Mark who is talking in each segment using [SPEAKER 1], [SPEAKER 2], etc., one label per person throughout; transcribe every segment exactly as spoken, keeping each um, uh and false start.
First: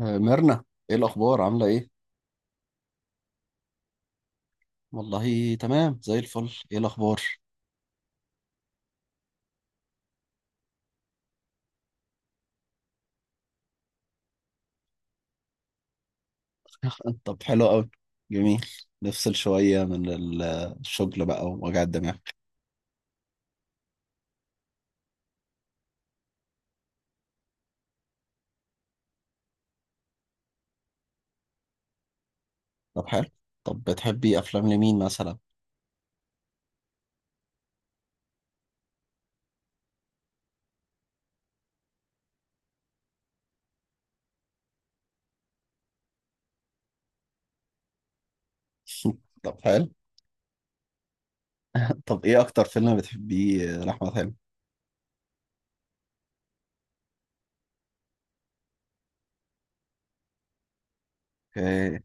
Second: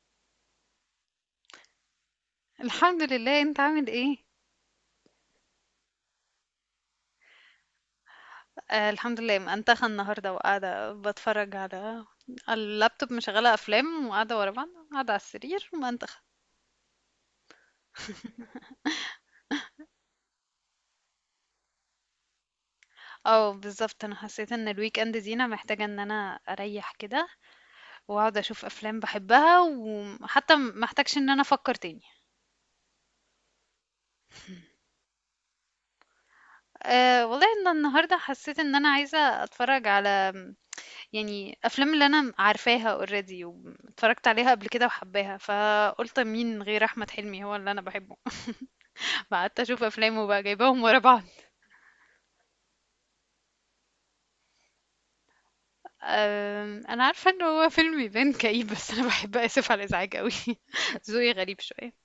[SPEAKER 1] آه، ميرنا. ايه الاخبار؟ عامله ايه؟
[SPEAKER 2] الحمد لله، انت عامل ايه؟
[SPEAKER 1] والله تمام زي الفل. ايه الاخبار؟
[SPEAKER 2] آه، الحمد لله، منتخه النهارده وقاعده بتفرج على اللابتوب، مشغله افلام وقاعده ورا بعض، قاعده على السرير منتخه.
[SPEAKER 1] طب حلو قوي. جميل. نفصل شويه من ال- الشغل بقى ووجع الدماغ.
[SPEAKER 2] اه بالظبط، انا حسيت ان الويك اند دي انا محتاجه ان انا اريح كده واقعد اشوف افلام بحبها، وحتى م- محتاجش ان انا افكر تاني.
[SPEAKER 1] طب حلو. طب بتحبي افلام لمين مثلا؟
[SPEAKER 2] أه والله ان النهارده حسيت ان انا عايزه اتفرج على، يعني، افلام اللي انا عارفاها اوريدي واتفرجت عليها قبل كده وحباها، فقلت مين غير احمد حلمي هو اللي انا بحبه،
[SPEAKER 1] طب
[SPEAKER 2] فقعدت اشوف
[SPEAKER 1] حلو.
[SPEAKER 2] افلامه بقى جايباهم ورا بعض.
[SPEAKER 1] طب ايه اكتر فيلم بتحبيه لاحمد حلمي؟
[SPEAKER 2] أم، انا عارفه ان هو فيلم يبان كئيب، بس انا بحب اسف على الازعاج قوي. ذوقي غريب شويه.
[SPEAKER 1] أوكي.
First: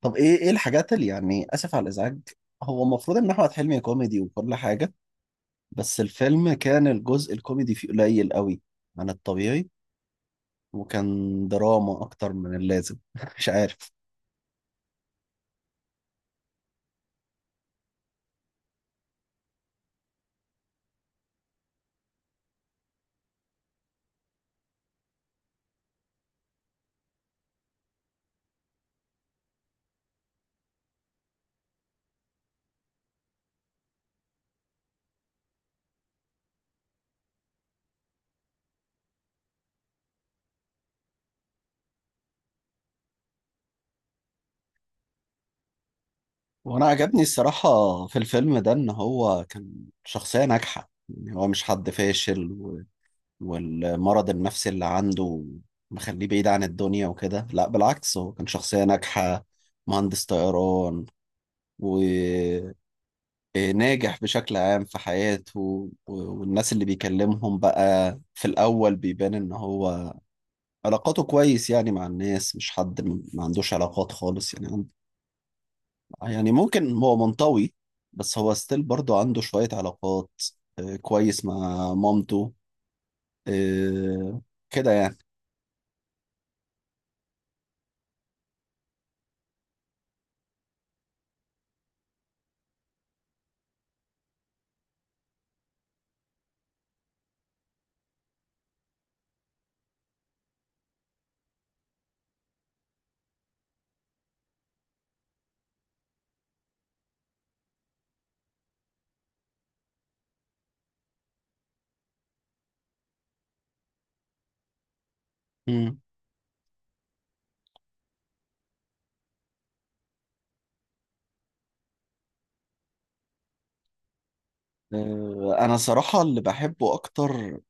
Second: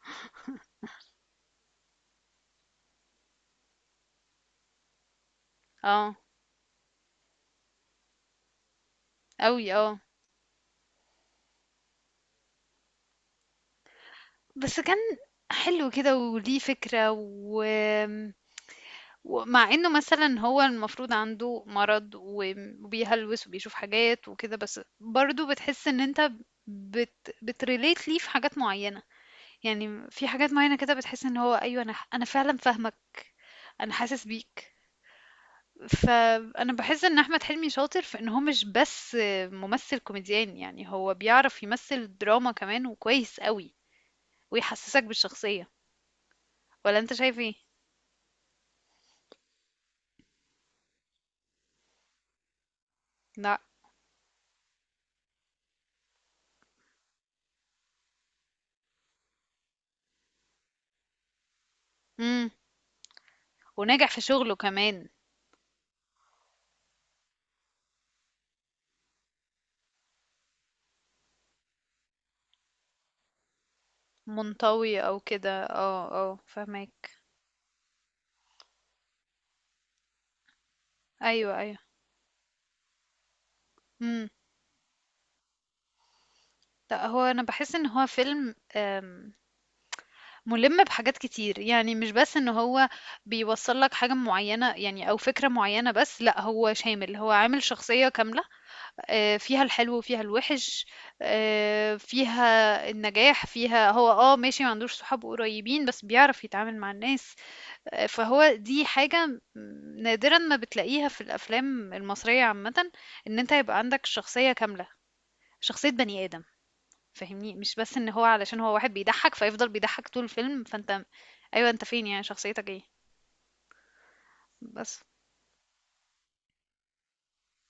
[SPEAKER 1] طب ايه ايه الحاجات اللي يعني اسف على الازعاج؟ هو المفروض ان احمد حلمي كوميدي وكل حاجه، بس
[SPEAKER 2] اه
[SPEAKER 1] الفيلم كان الجزء الكوميدي فيه قليل قوي عن
[SPEAKER 2] قوي
[SPEAKER 1] الطبيعي.
[SPEAKER 2] اه.
[SPEAKER 1] وكان دراما اكتر من اللازم. مش عارف.
[SPEAKER 2] بس كان حلو كده وليه فكره، و... ومع انه مثلا هو المفروض عنده مرض وبيهلوس وبيشوف حاجات وكده، بس برضو بتحس ان انت بت... بتريليت ليه في حاجات معينه. يعني في حاجات معينه كده بتحس ان هو ايوه، انا انا فعلا فاهمك، انا حاسس بيك. فأنا باحس إن أحمد حلمي شاطر في إن هو مش بس ممثل كوميديان، يعني هو بيعرف يمثل دراما كمان وكويس أوي، ويحسسك بالشخصية،
[SPEAKER 1] وانا
[SPEAKER 2] والّا أنت
[SPEAKER 1] عجبني
[SPEAKER 2] شايف إيه؟
[SPEAKER 1] الصراحة في الفيلم ده ان هو كان شخصية ناجحة، يعني هو مش حد فاشل و-
[SPEAKER 2] لأ.
[SPEAKER 1] والمرض النفسي اللي عنده مخليه بعيد عن الدنيا وكده. لا بالعكس، هو كان شخصية ناجحة، مهندس طيران
[SPEAKER 2] إمم،
[SPEAKER 1] وناجح
[SPEAKER 2] وناجح في شغله
[SPEAKER 1] بشكل عام في
[SPEAKER 2] كمان.
[SPEAKER 1] حياته و- والناس اللي بيكلمهم بقى في الأول بيبان ان هو علاقاته كويس، يعني مع الناس مش حد ما عندوش علاقات خالص يعني.
[SPEAKER 2] منطوي أو كده، آه،
[SPEAKER 1] آه،
[SPEAKER 2] آه،
[SPEAKER 1] يعني ممكن
[SPEAKER 2] فاهماك.
[SPEAKER 1] هو منطوي، بس هو ستيل برضه عنده شوية علاقات. آه، كويس
[SPEAKER 2] أيوه، أيوه.
[SPEAKER 1] مع مامته.
[SPEAKER 2] إمم.
[SPEAKER 1] آه، كده يعني.
[SPEAKER 2] لأ، هو أنا باحس إن هو فيلم، آمم، مُلِم بحاجات كتير، يعني مش بس إن هو بيوصّل لك حاجة معيّنة يعني أو فكرة معيّنة بس، لأ هو شامل، هو عامل شخصية كاملة، آآ فيها الحلو وفيها الوِحِش، آآ فيها النجاح، فيها هو آه ماشي ما عندوش صحاب قريبين، بس بيعرف يتعامل مع الناس. آآ فهو دي حاجة م نادرًا ما بتلاقيها في الأفلام المصرية عامةً، إن أنت يبقى عندك شخصية كاملة، شخصية
[SPEAKER 1] مم.
[SPEAKER 2] بني آدم. فاهمني؟ مش بس إن هو علشان هو واحد بيضحّك فيفضل بيضحّك طول الفيلم، فأنت أيوه أنت فين؟ يعني شخصيتك إيه؟ بس.
[SPEAKER 1] آه، أنا صراحة اللي بحبه أكتر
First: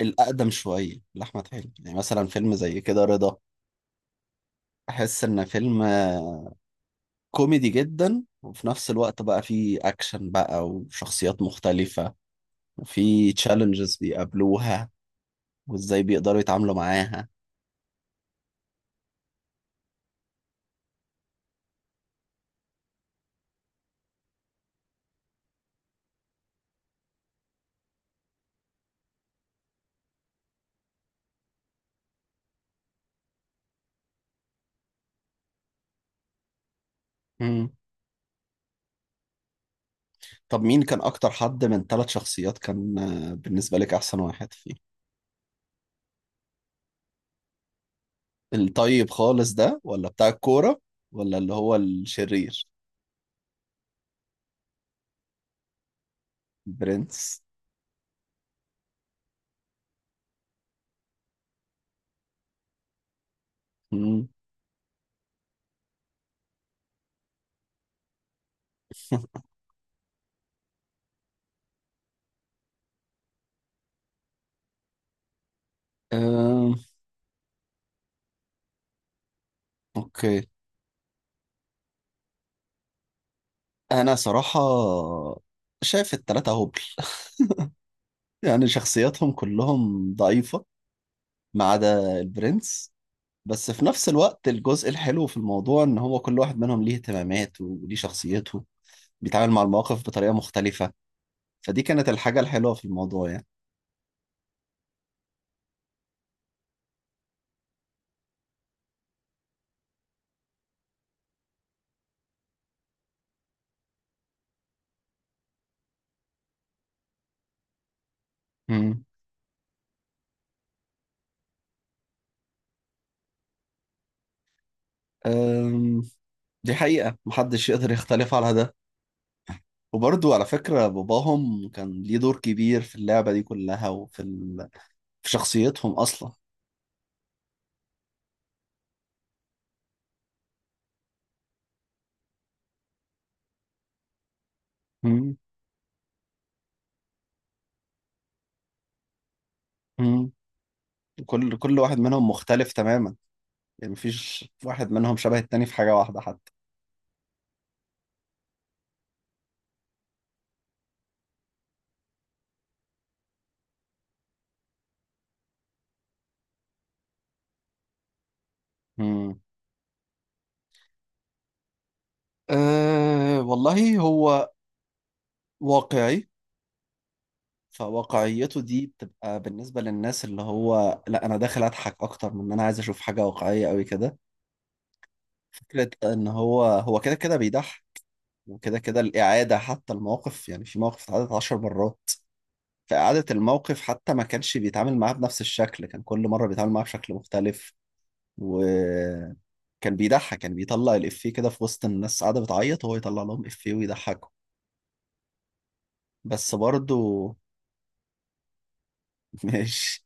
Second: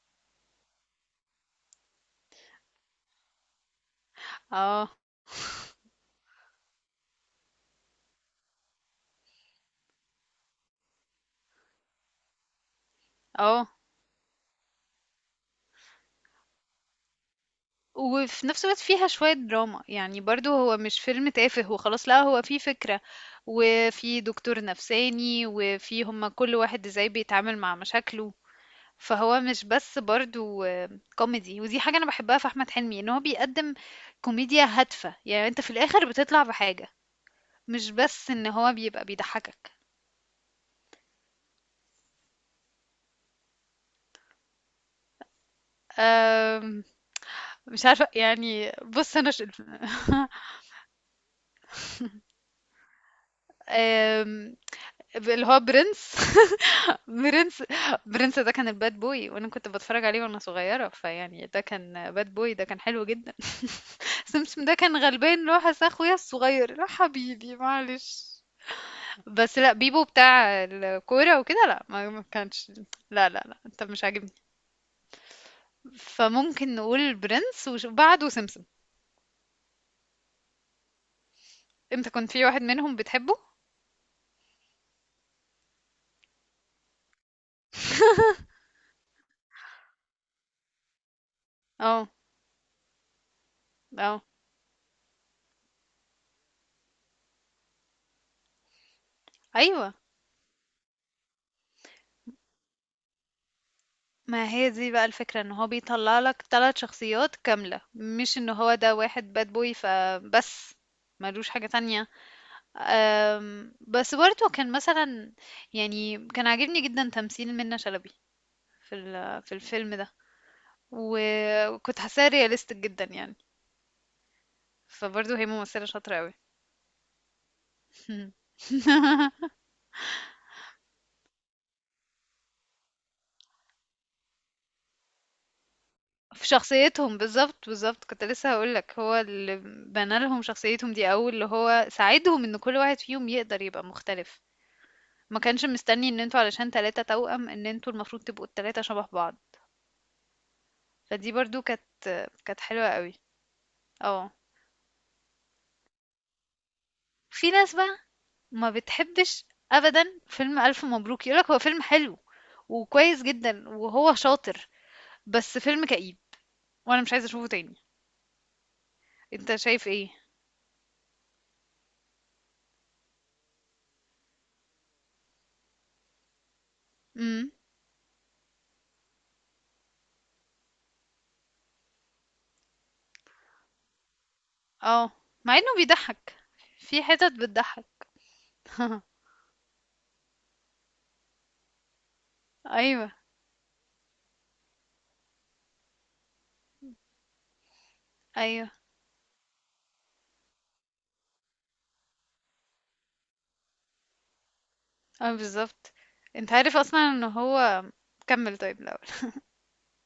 [SPEAKER 1] الأقدم شوية لأحمد حلمي، يعني مثلا فيلم زي كده رضا.
[SPEAKER 2] آه.
[SPEAKER 1] أحس إن فيلم آه، كوميدي جدا، وفي نفس الوقت بقى فيه أكشن بقى وشخصيات مختلفة وفيه
[SPEAKER 2] آه.
[SPEAKER 1] تشالنجز بيقابلوها وإزاي بيقدروا يتعاملوا معاها.
[SPEAKER 2] وفي نفس الوقت فيها شوية دراما، يعني برضو هو مش فيلم تافه وخلاص، لا هو فيه فكرة، وفي دكتور نفساني، وفي هما كل واحد ازاي بيتعامل مع مشاكله. فهو مش بس برضو آه، كوميدي. ودي حاجة انا بحبها في احمد حلمي، ان هو بيقدم كوميديا هادفة، يعني انت في الاخر بتطلع بحاجة،
[SPEAKER 1] مم.
[SPEAKER 2] مش بس ان هو بيبقى بيضحكك.
[SPEAKER 1] طب مين كان اكتر حد من ثلاث شخصيات كان آه، بالنسبة لك احسن واحد فيه؟
[SPEAKER 2] آم، مش عارفة يعني،
[SPEAKER 1] الطيب
[SPEAKER 2] بص انا ش...
[SPEAKER 1] خالص ده، ولا بتاع الكورة، ولا اللي هو الشرير؟
[SPEAKER 2] آم، اللي هو برنس.
[SPEAKER 1] برنس.
[SPEAKER 2] برنس. برنس ده كان الباد بوي، وانا كنت بتفرج عليه وانا صغيرة، فيعني ده كان باد بوي، ده كان حلو جدا.
[SPEAKER 1] مم.
[SPEAKER 2] سمسم ده كان غلبان، اللي هو حس اخويا الصغير، لا حبيبي معلش. بس لا بيبو بتاع الكورة وكده، لا، ما ما كانش، لا لا لا انت مش عاجبني.
[SPEAKER 1] أم،
[SPEAKER 2] فممكن نقول برنس وبعده سمسم.
[SPEAKER 1] اوكي.
[SPEAKER 2] انت كنت في واحد منهم بتحبه؟
[SPEAKER 1] انا صراحة شايف التلاتة هبل، يعني شخصياتهم كلهم ضعيفة ما
[SPEAKER 2] اه.
[SPEAKER 1] عدا البرنس. بس في نفس
[SPEAKER 2] اه.
[SPEAKER 1] الوقت الجزء الحلو في الموضوع ان هو كل واحد منهم ليه اهتمامات وليه شخصيته، بيتعامل مع
[SPEAKER 2] ايوه.
[SPEAKER 1] المواقف بطريقة مختلفة. فدي كانت الحاجة الحلوة في الموضوع يعني.
[SPEAKER 2] ما هي دي بقى الفكرة، ان هو بيطلع لك ثلاث شخصيات كاملة، مش ان هو ده واحد باد بوي فبس، ملوش حاجة تانية. أم، بس برضه كان مثلا، يعني كان عاجبني جدا تمثيل منة شلبي في
[SPEAKER 1] مم.
[SPEAKER 2] ال- في الفيلم ده، و- وكنت حاساها رياليستيك جدا يعني. فبرضه هي ممثلة
[SPEAKER 1] أم،
[SPEAKER 2] شاطرة قوي.
[SPEAKER 1] دي حقيقة محدش يقدر يختلف على ده. وبرضو على فكرة باباهم كان ليه دور كبير في اللعبة دي كلها وفي... ال... في شخصيتهم أصلا.
[SPEAKER 2] في شخصيتهم، بالظبط بالظبط كنت لسه هقولك، هو اللي بنى لهم شخصيتهم دي، أول اللي هو ساعدهم ان كل واحد فيهم يقدر يبقى مختلف.
[SPEAKER 1] مم.
[SPEAKER 2] ما كانش مستني ان انتوا علشان تلاتة توأم ان انتوا المفروض تبقوا التلاتة شبه بعض.
[SPEAKER 1] مم.
[SPEAKER 2] فدي
[SPEAKER 1] كل
[SPEAKER 2] برضو
[SPEAKER 1] كل
[SPEAKER 2] كانت،
[SPEAKER 1] واحد منهم
[SPEAKER 2] كانت
[SPEAKER 1] مختلف
[SPEAKER 2] حلوة قوي.
[SPEAKER 1] تماما، يعني
[SPEAKER 2] اه.
[SPEAKER 1] مفيش واحد منهم شبه التاني في حاجة واحدة حتى.
[SPEAKER 2] في ناس بقى ما بتحبش ابدا فيلم الف مبروك، يقولك هو فيلم حلو وكويس جدا وهو شاطر، بس فيلم كئيب وانا مش عايزة اشوفه تاني.
[SPEAKER 1] مم.
[SPEAKER 2] انت شايف ايه؟
[SPEAKER 1] أه والله هو واقعي.
[SPEAKER 2] امم.
[SPEAKER 1] فواقعيته دي بتبقى بالنسبة للناس اللي هو لا، أنا داخل أضحك أكتر من إن أنا عايز أشوف حاجة واقعية أوي كده.
[SPEAKER 2] اه، مع انه
[SPEAKER 1] فكرة إن
[SPEAKER 2] بيضحك،
[SPEAKER 1] هو هو
[SPEAKER 2] في
[SPEAKER 1] كده
[SPEAKER 2] حتت
[SPEAKER 1] كده بيضحك،
[SPEAKER 2] بتضحك.
[SPEAKER 1] وكده كده الإعادة حتى الموقف، يعني في مواقف اتعادت عشر مرات.
[SPEAKER 2] ايوه.
[SPEAKER 1] فإعادة الموقف حتى ما كانش بيتعامل معاه بنفس الشكل، كان كل مرة بيتعامل معاه بشكل مختلف.
[SPEAKER 2] ايوه.
[SPEAKER 1] وكان بيضحك، كان بيطلع الإفيه كده في وسط الناس قاعدة بتعيط وهو يطلع لهم إفيه ويضحكهم.
[SPEAKER 2] اه بالظبط. انت
[SPEAKER 1] بس
[SPEAKER 2] عارف
[SPEAKER 1] برضه.
[SPEAKER 2] اصلا ان هو، كمل طيب الاول.
[SPEAKER 1] مش،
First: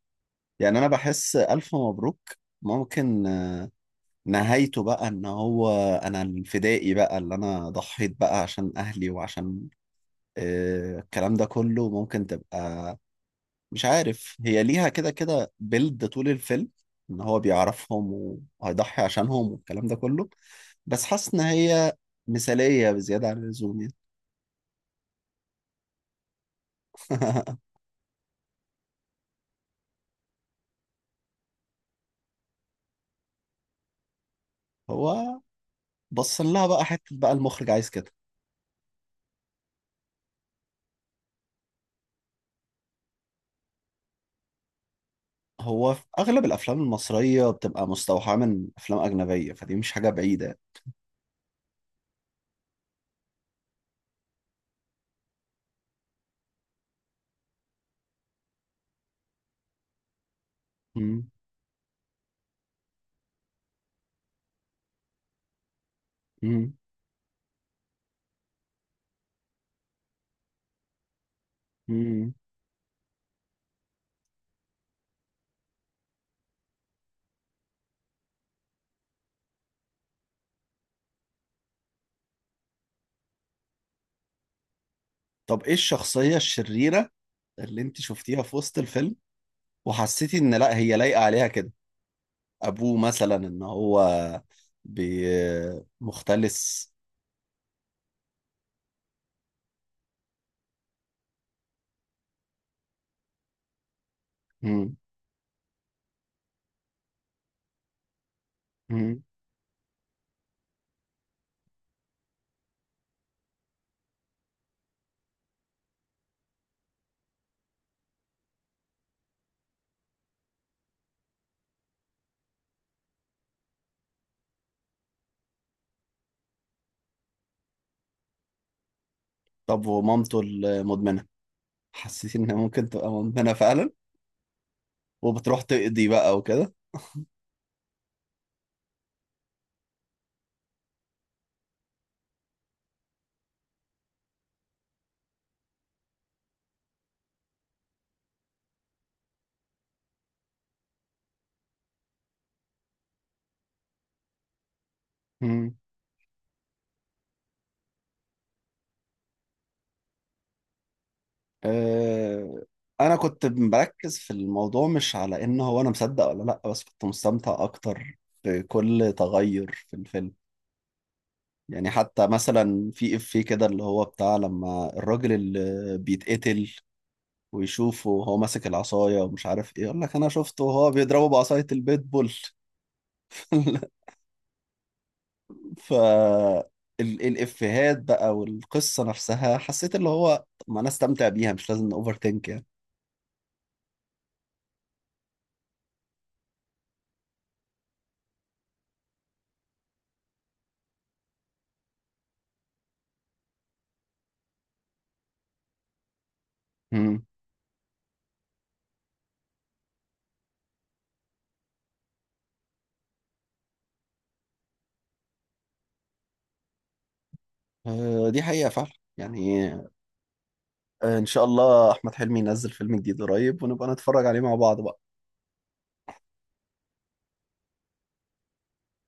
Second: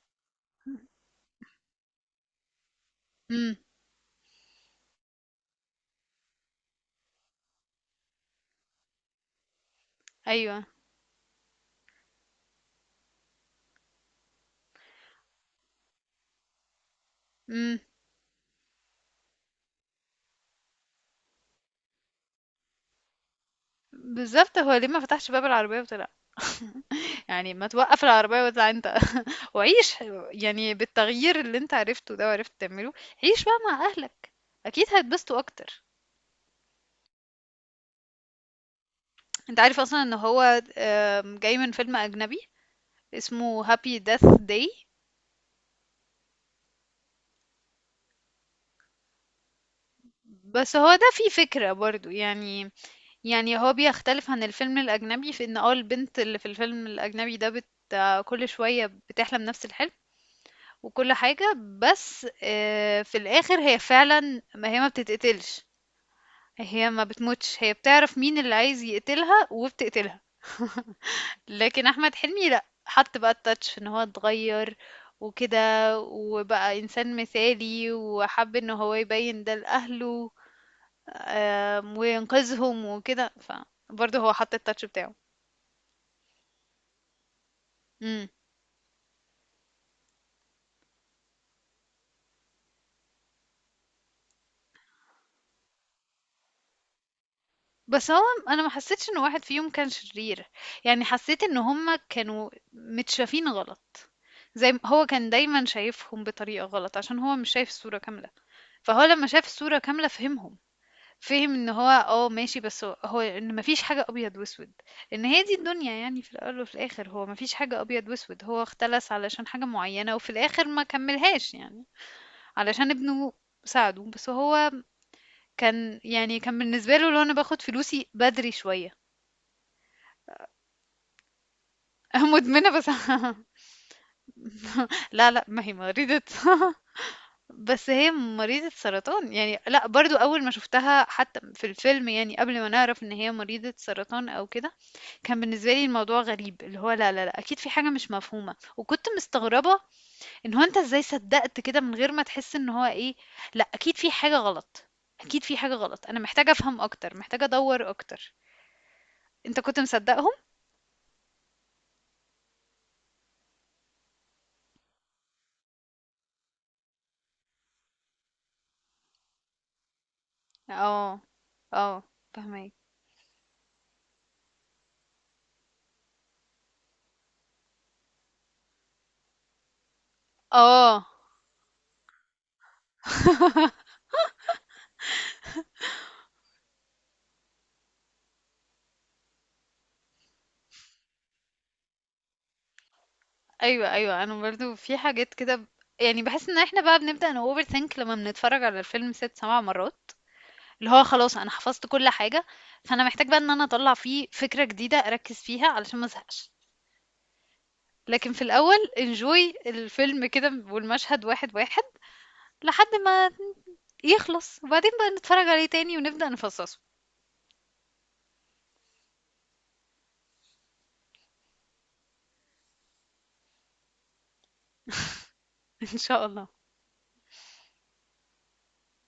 [SPEAKER 1] يعني أنا بحس ألف مبروك ممكن
[SPEAKER 2] امم.
[SPEAKER 1] نهايته بقى إن هو أنا الفدائي بقى اللي أنا ضحيت بقى عشان أهلي وعشان
[SPEAKER 2] ايوه.
[SPEAKER 1] آه، الكلام ده كله ممكن تبقى. مش عارف، هي ليها كده كده بيلد طول الفيلم ان هو بيعرفهم وهيضحي عشانهم والكلام ده كله. بس حاسس ان هي مثالية بزيادة عن اللزوم يعني.
[SPEAKER 2] بالضبط، هو ليه ما فتحش باب العربية وطلع؟ يعني ما توقّف العربية واطلع أنت. وعيش، يعني بالتغيير اللي أنت عرفته ده وعرفت تعمله، عيش بقى مع أهلك، أكيد هيتبسطوا
[SPEAKER 1] هو
[SPEAKER 2] أكتر.
[SPEAKER 1] بص لها بقى حتة بقى المخرج عايز كده.
[SPEAKER 2] أنت عارف أصلًا إن هو، آمم، جاي من فيلم أجنبي اسمه Happy Death Day.
[SPEAKER 1] هو في اغلب الافلام المصرية بتبقى مستوحاة من افلام اجنبية، فدي مش حاجة بعيدة يعني.
[SPEAKER 2] بس هو ده فيه فكرة برضه، يعني، يعني هو بيختلف عن الفيلم الأجنبي في إن، آه، البنت اللي في الفيلم الأجنبي ده بت كل شوية بتحلم نفس الحلم وكل
[SPEAKER 1] مم.
[SPEAKER 2] حاجة، بس آه، في الآخر هي فعلا، ما هي ما بتتقتلش،
[SPEAKER 1] مم.
[SPEAKER 2] هي ما بتموتش، هي بتعرف مين اللي عايز يقتلها وبتقتلها. لكن احمد
[SPEAKER 1] مم.
[SPEAKER 2] حلمي لا، حط بقى التاتش في ان هو اتغير وكده، وبقى انسان مثالي، وحب ان هو يبين ده لاهله، آم، وينقذهم وكده، فبرضه هو حط التاتش بتاعه.
[SPEAKER 1] طب ايه الشخصية الشريرة اللي انت
[SPEAKER 2] امم.
[SPEAKER 1] شفتيها في وسط الفيلم وحسيتي ان لا هي لايقة عليها كده؟ ابوه مثلا ان هو بي مختلس.
[SPEAKER 2] بس هو، انا ما حسيتش ان واحد فيهم كان شرير، يعني حسيت ان هما كانوا متشافين غلط، زي م
[SPEAKER 1] مم.
[SPEAKER 2] هو كان دايمًا شايفهم بطريقة غلط، عشان هو مش شايف الصورة كاملة. فهو
[SPEAKER 1] مم.
[SPEAKER 2] لمّا شاف الصورة كاملة فهمهم، فهم إن هو آه ماشي، بس هو هو إن ما فيش حاجة أبيض وأسود، إن هي دي الدنيا يعني، في الأول وفي الآخر، هو ما فيش حاجة أبيض وأسود، هو اختلس علشان حاجة معينة، وفي الآخر ما كمّلهاش يعني، علشان ابنه ساعده، بس هو كان، يعني كان بالنسبة له اللي هو أنا باخد فلوسي بدري شوية.
[SPEAKER 1] طب ومامته المدمنة، حسيت انها
[SPEAKER 2] مدمنة
[SPEAKER 1] ممكن
[SPEAKER 2] بس.
[SPEAKER 1] تبقى مدمنة فعلا
[SPEAKER 2] لا، لأ،
[SPEAKER 1] وبتروح
[SPEAKER 2] ما هي
[SPEAKER 1] تقضي
[SPEAKER 2] مريضة.
[SPEAKER 1] بقى وكده؟
[SPEAKER 2] بس هي مريضة سرطان، يعني لا، برضو اول ما شفتها حتى في الفيلم، يعني قبل ما نعرف ان هي مريضة سرطان او كده، كان بالنسبة لي الموضوع غريب، اللي هو لا لا لا، اكيد في حاجة مش مفهومة، وكنت مستغربة ان هو انت ازاي صدقت كده، من غير ما تحس ان هو ايه، لا اكيد في حاجة غلط، اكيد في
[SPEAKER 1] مم.
[SPEAKER 2] حاجة غلط، انا محتاجة افهم اكتر، محتاجة ادور اكتر. انت كنت مصدقهم؟
[SPEAKER 1] أه... انا كنت مركز في الموضوع مش على ان هو انا مصدق ولا لا، بس كنت مستمتع اكتر بكل تغير في الفيلم.
[SPEAKER 2] اه.
[SPEAKER 1] يعني
[SPEAKER 2] اه،
[SPEAKER 1] حتى
[SPEAKER 2] فهمك.
[SPEAKER 1] مثلا في افيه كده اللي هو بتاع لما الراجل اللي بيتقتل ويشوفه وهو ماسك العصاية ومش عارف ايه، يقول لك انا شفته وهو
[SPEAKER 2] اه.
[SPEAKER 1] بيضربه بعصاية البيت بول. ف ال- الافيهات بقى والقصة نفسها حسيت اللي هو طب ما انا استمتع بيها مش لازم اوفر ثينك يعني.
[SPEAKER 2] ايوه ايوه، انا برضو في حاجات كده ب... يعني بحس ان احنا بقى بنبدأ ن overthink لما بنتفرج على الفيلم ست سبع مرات، اللي هو خلاص انا حفظت كل حاجة، فانا محتاج بقى ان انا اطلع فيه فكرة جديدة اركز فيها علشان ما ازهقش.
[SPEAKER 1] مم.
[SPEAKER 2] لكن في الاول انجوي الفيلم كده، والمشهد واحد واحد، لحد ما يخلص، وبعدين بقى نتفرج عليه تاني ونبدأ نفصصه.
[SPEAKER 1] آه، دي حقيقة فعلا. يعني آه، ان شاء الله احمد حلمي ينزل فيلم جديد قريب ونبقى نتفرج عليه مع بعض بقى.
[SPEAKER 2] ان شاء الله.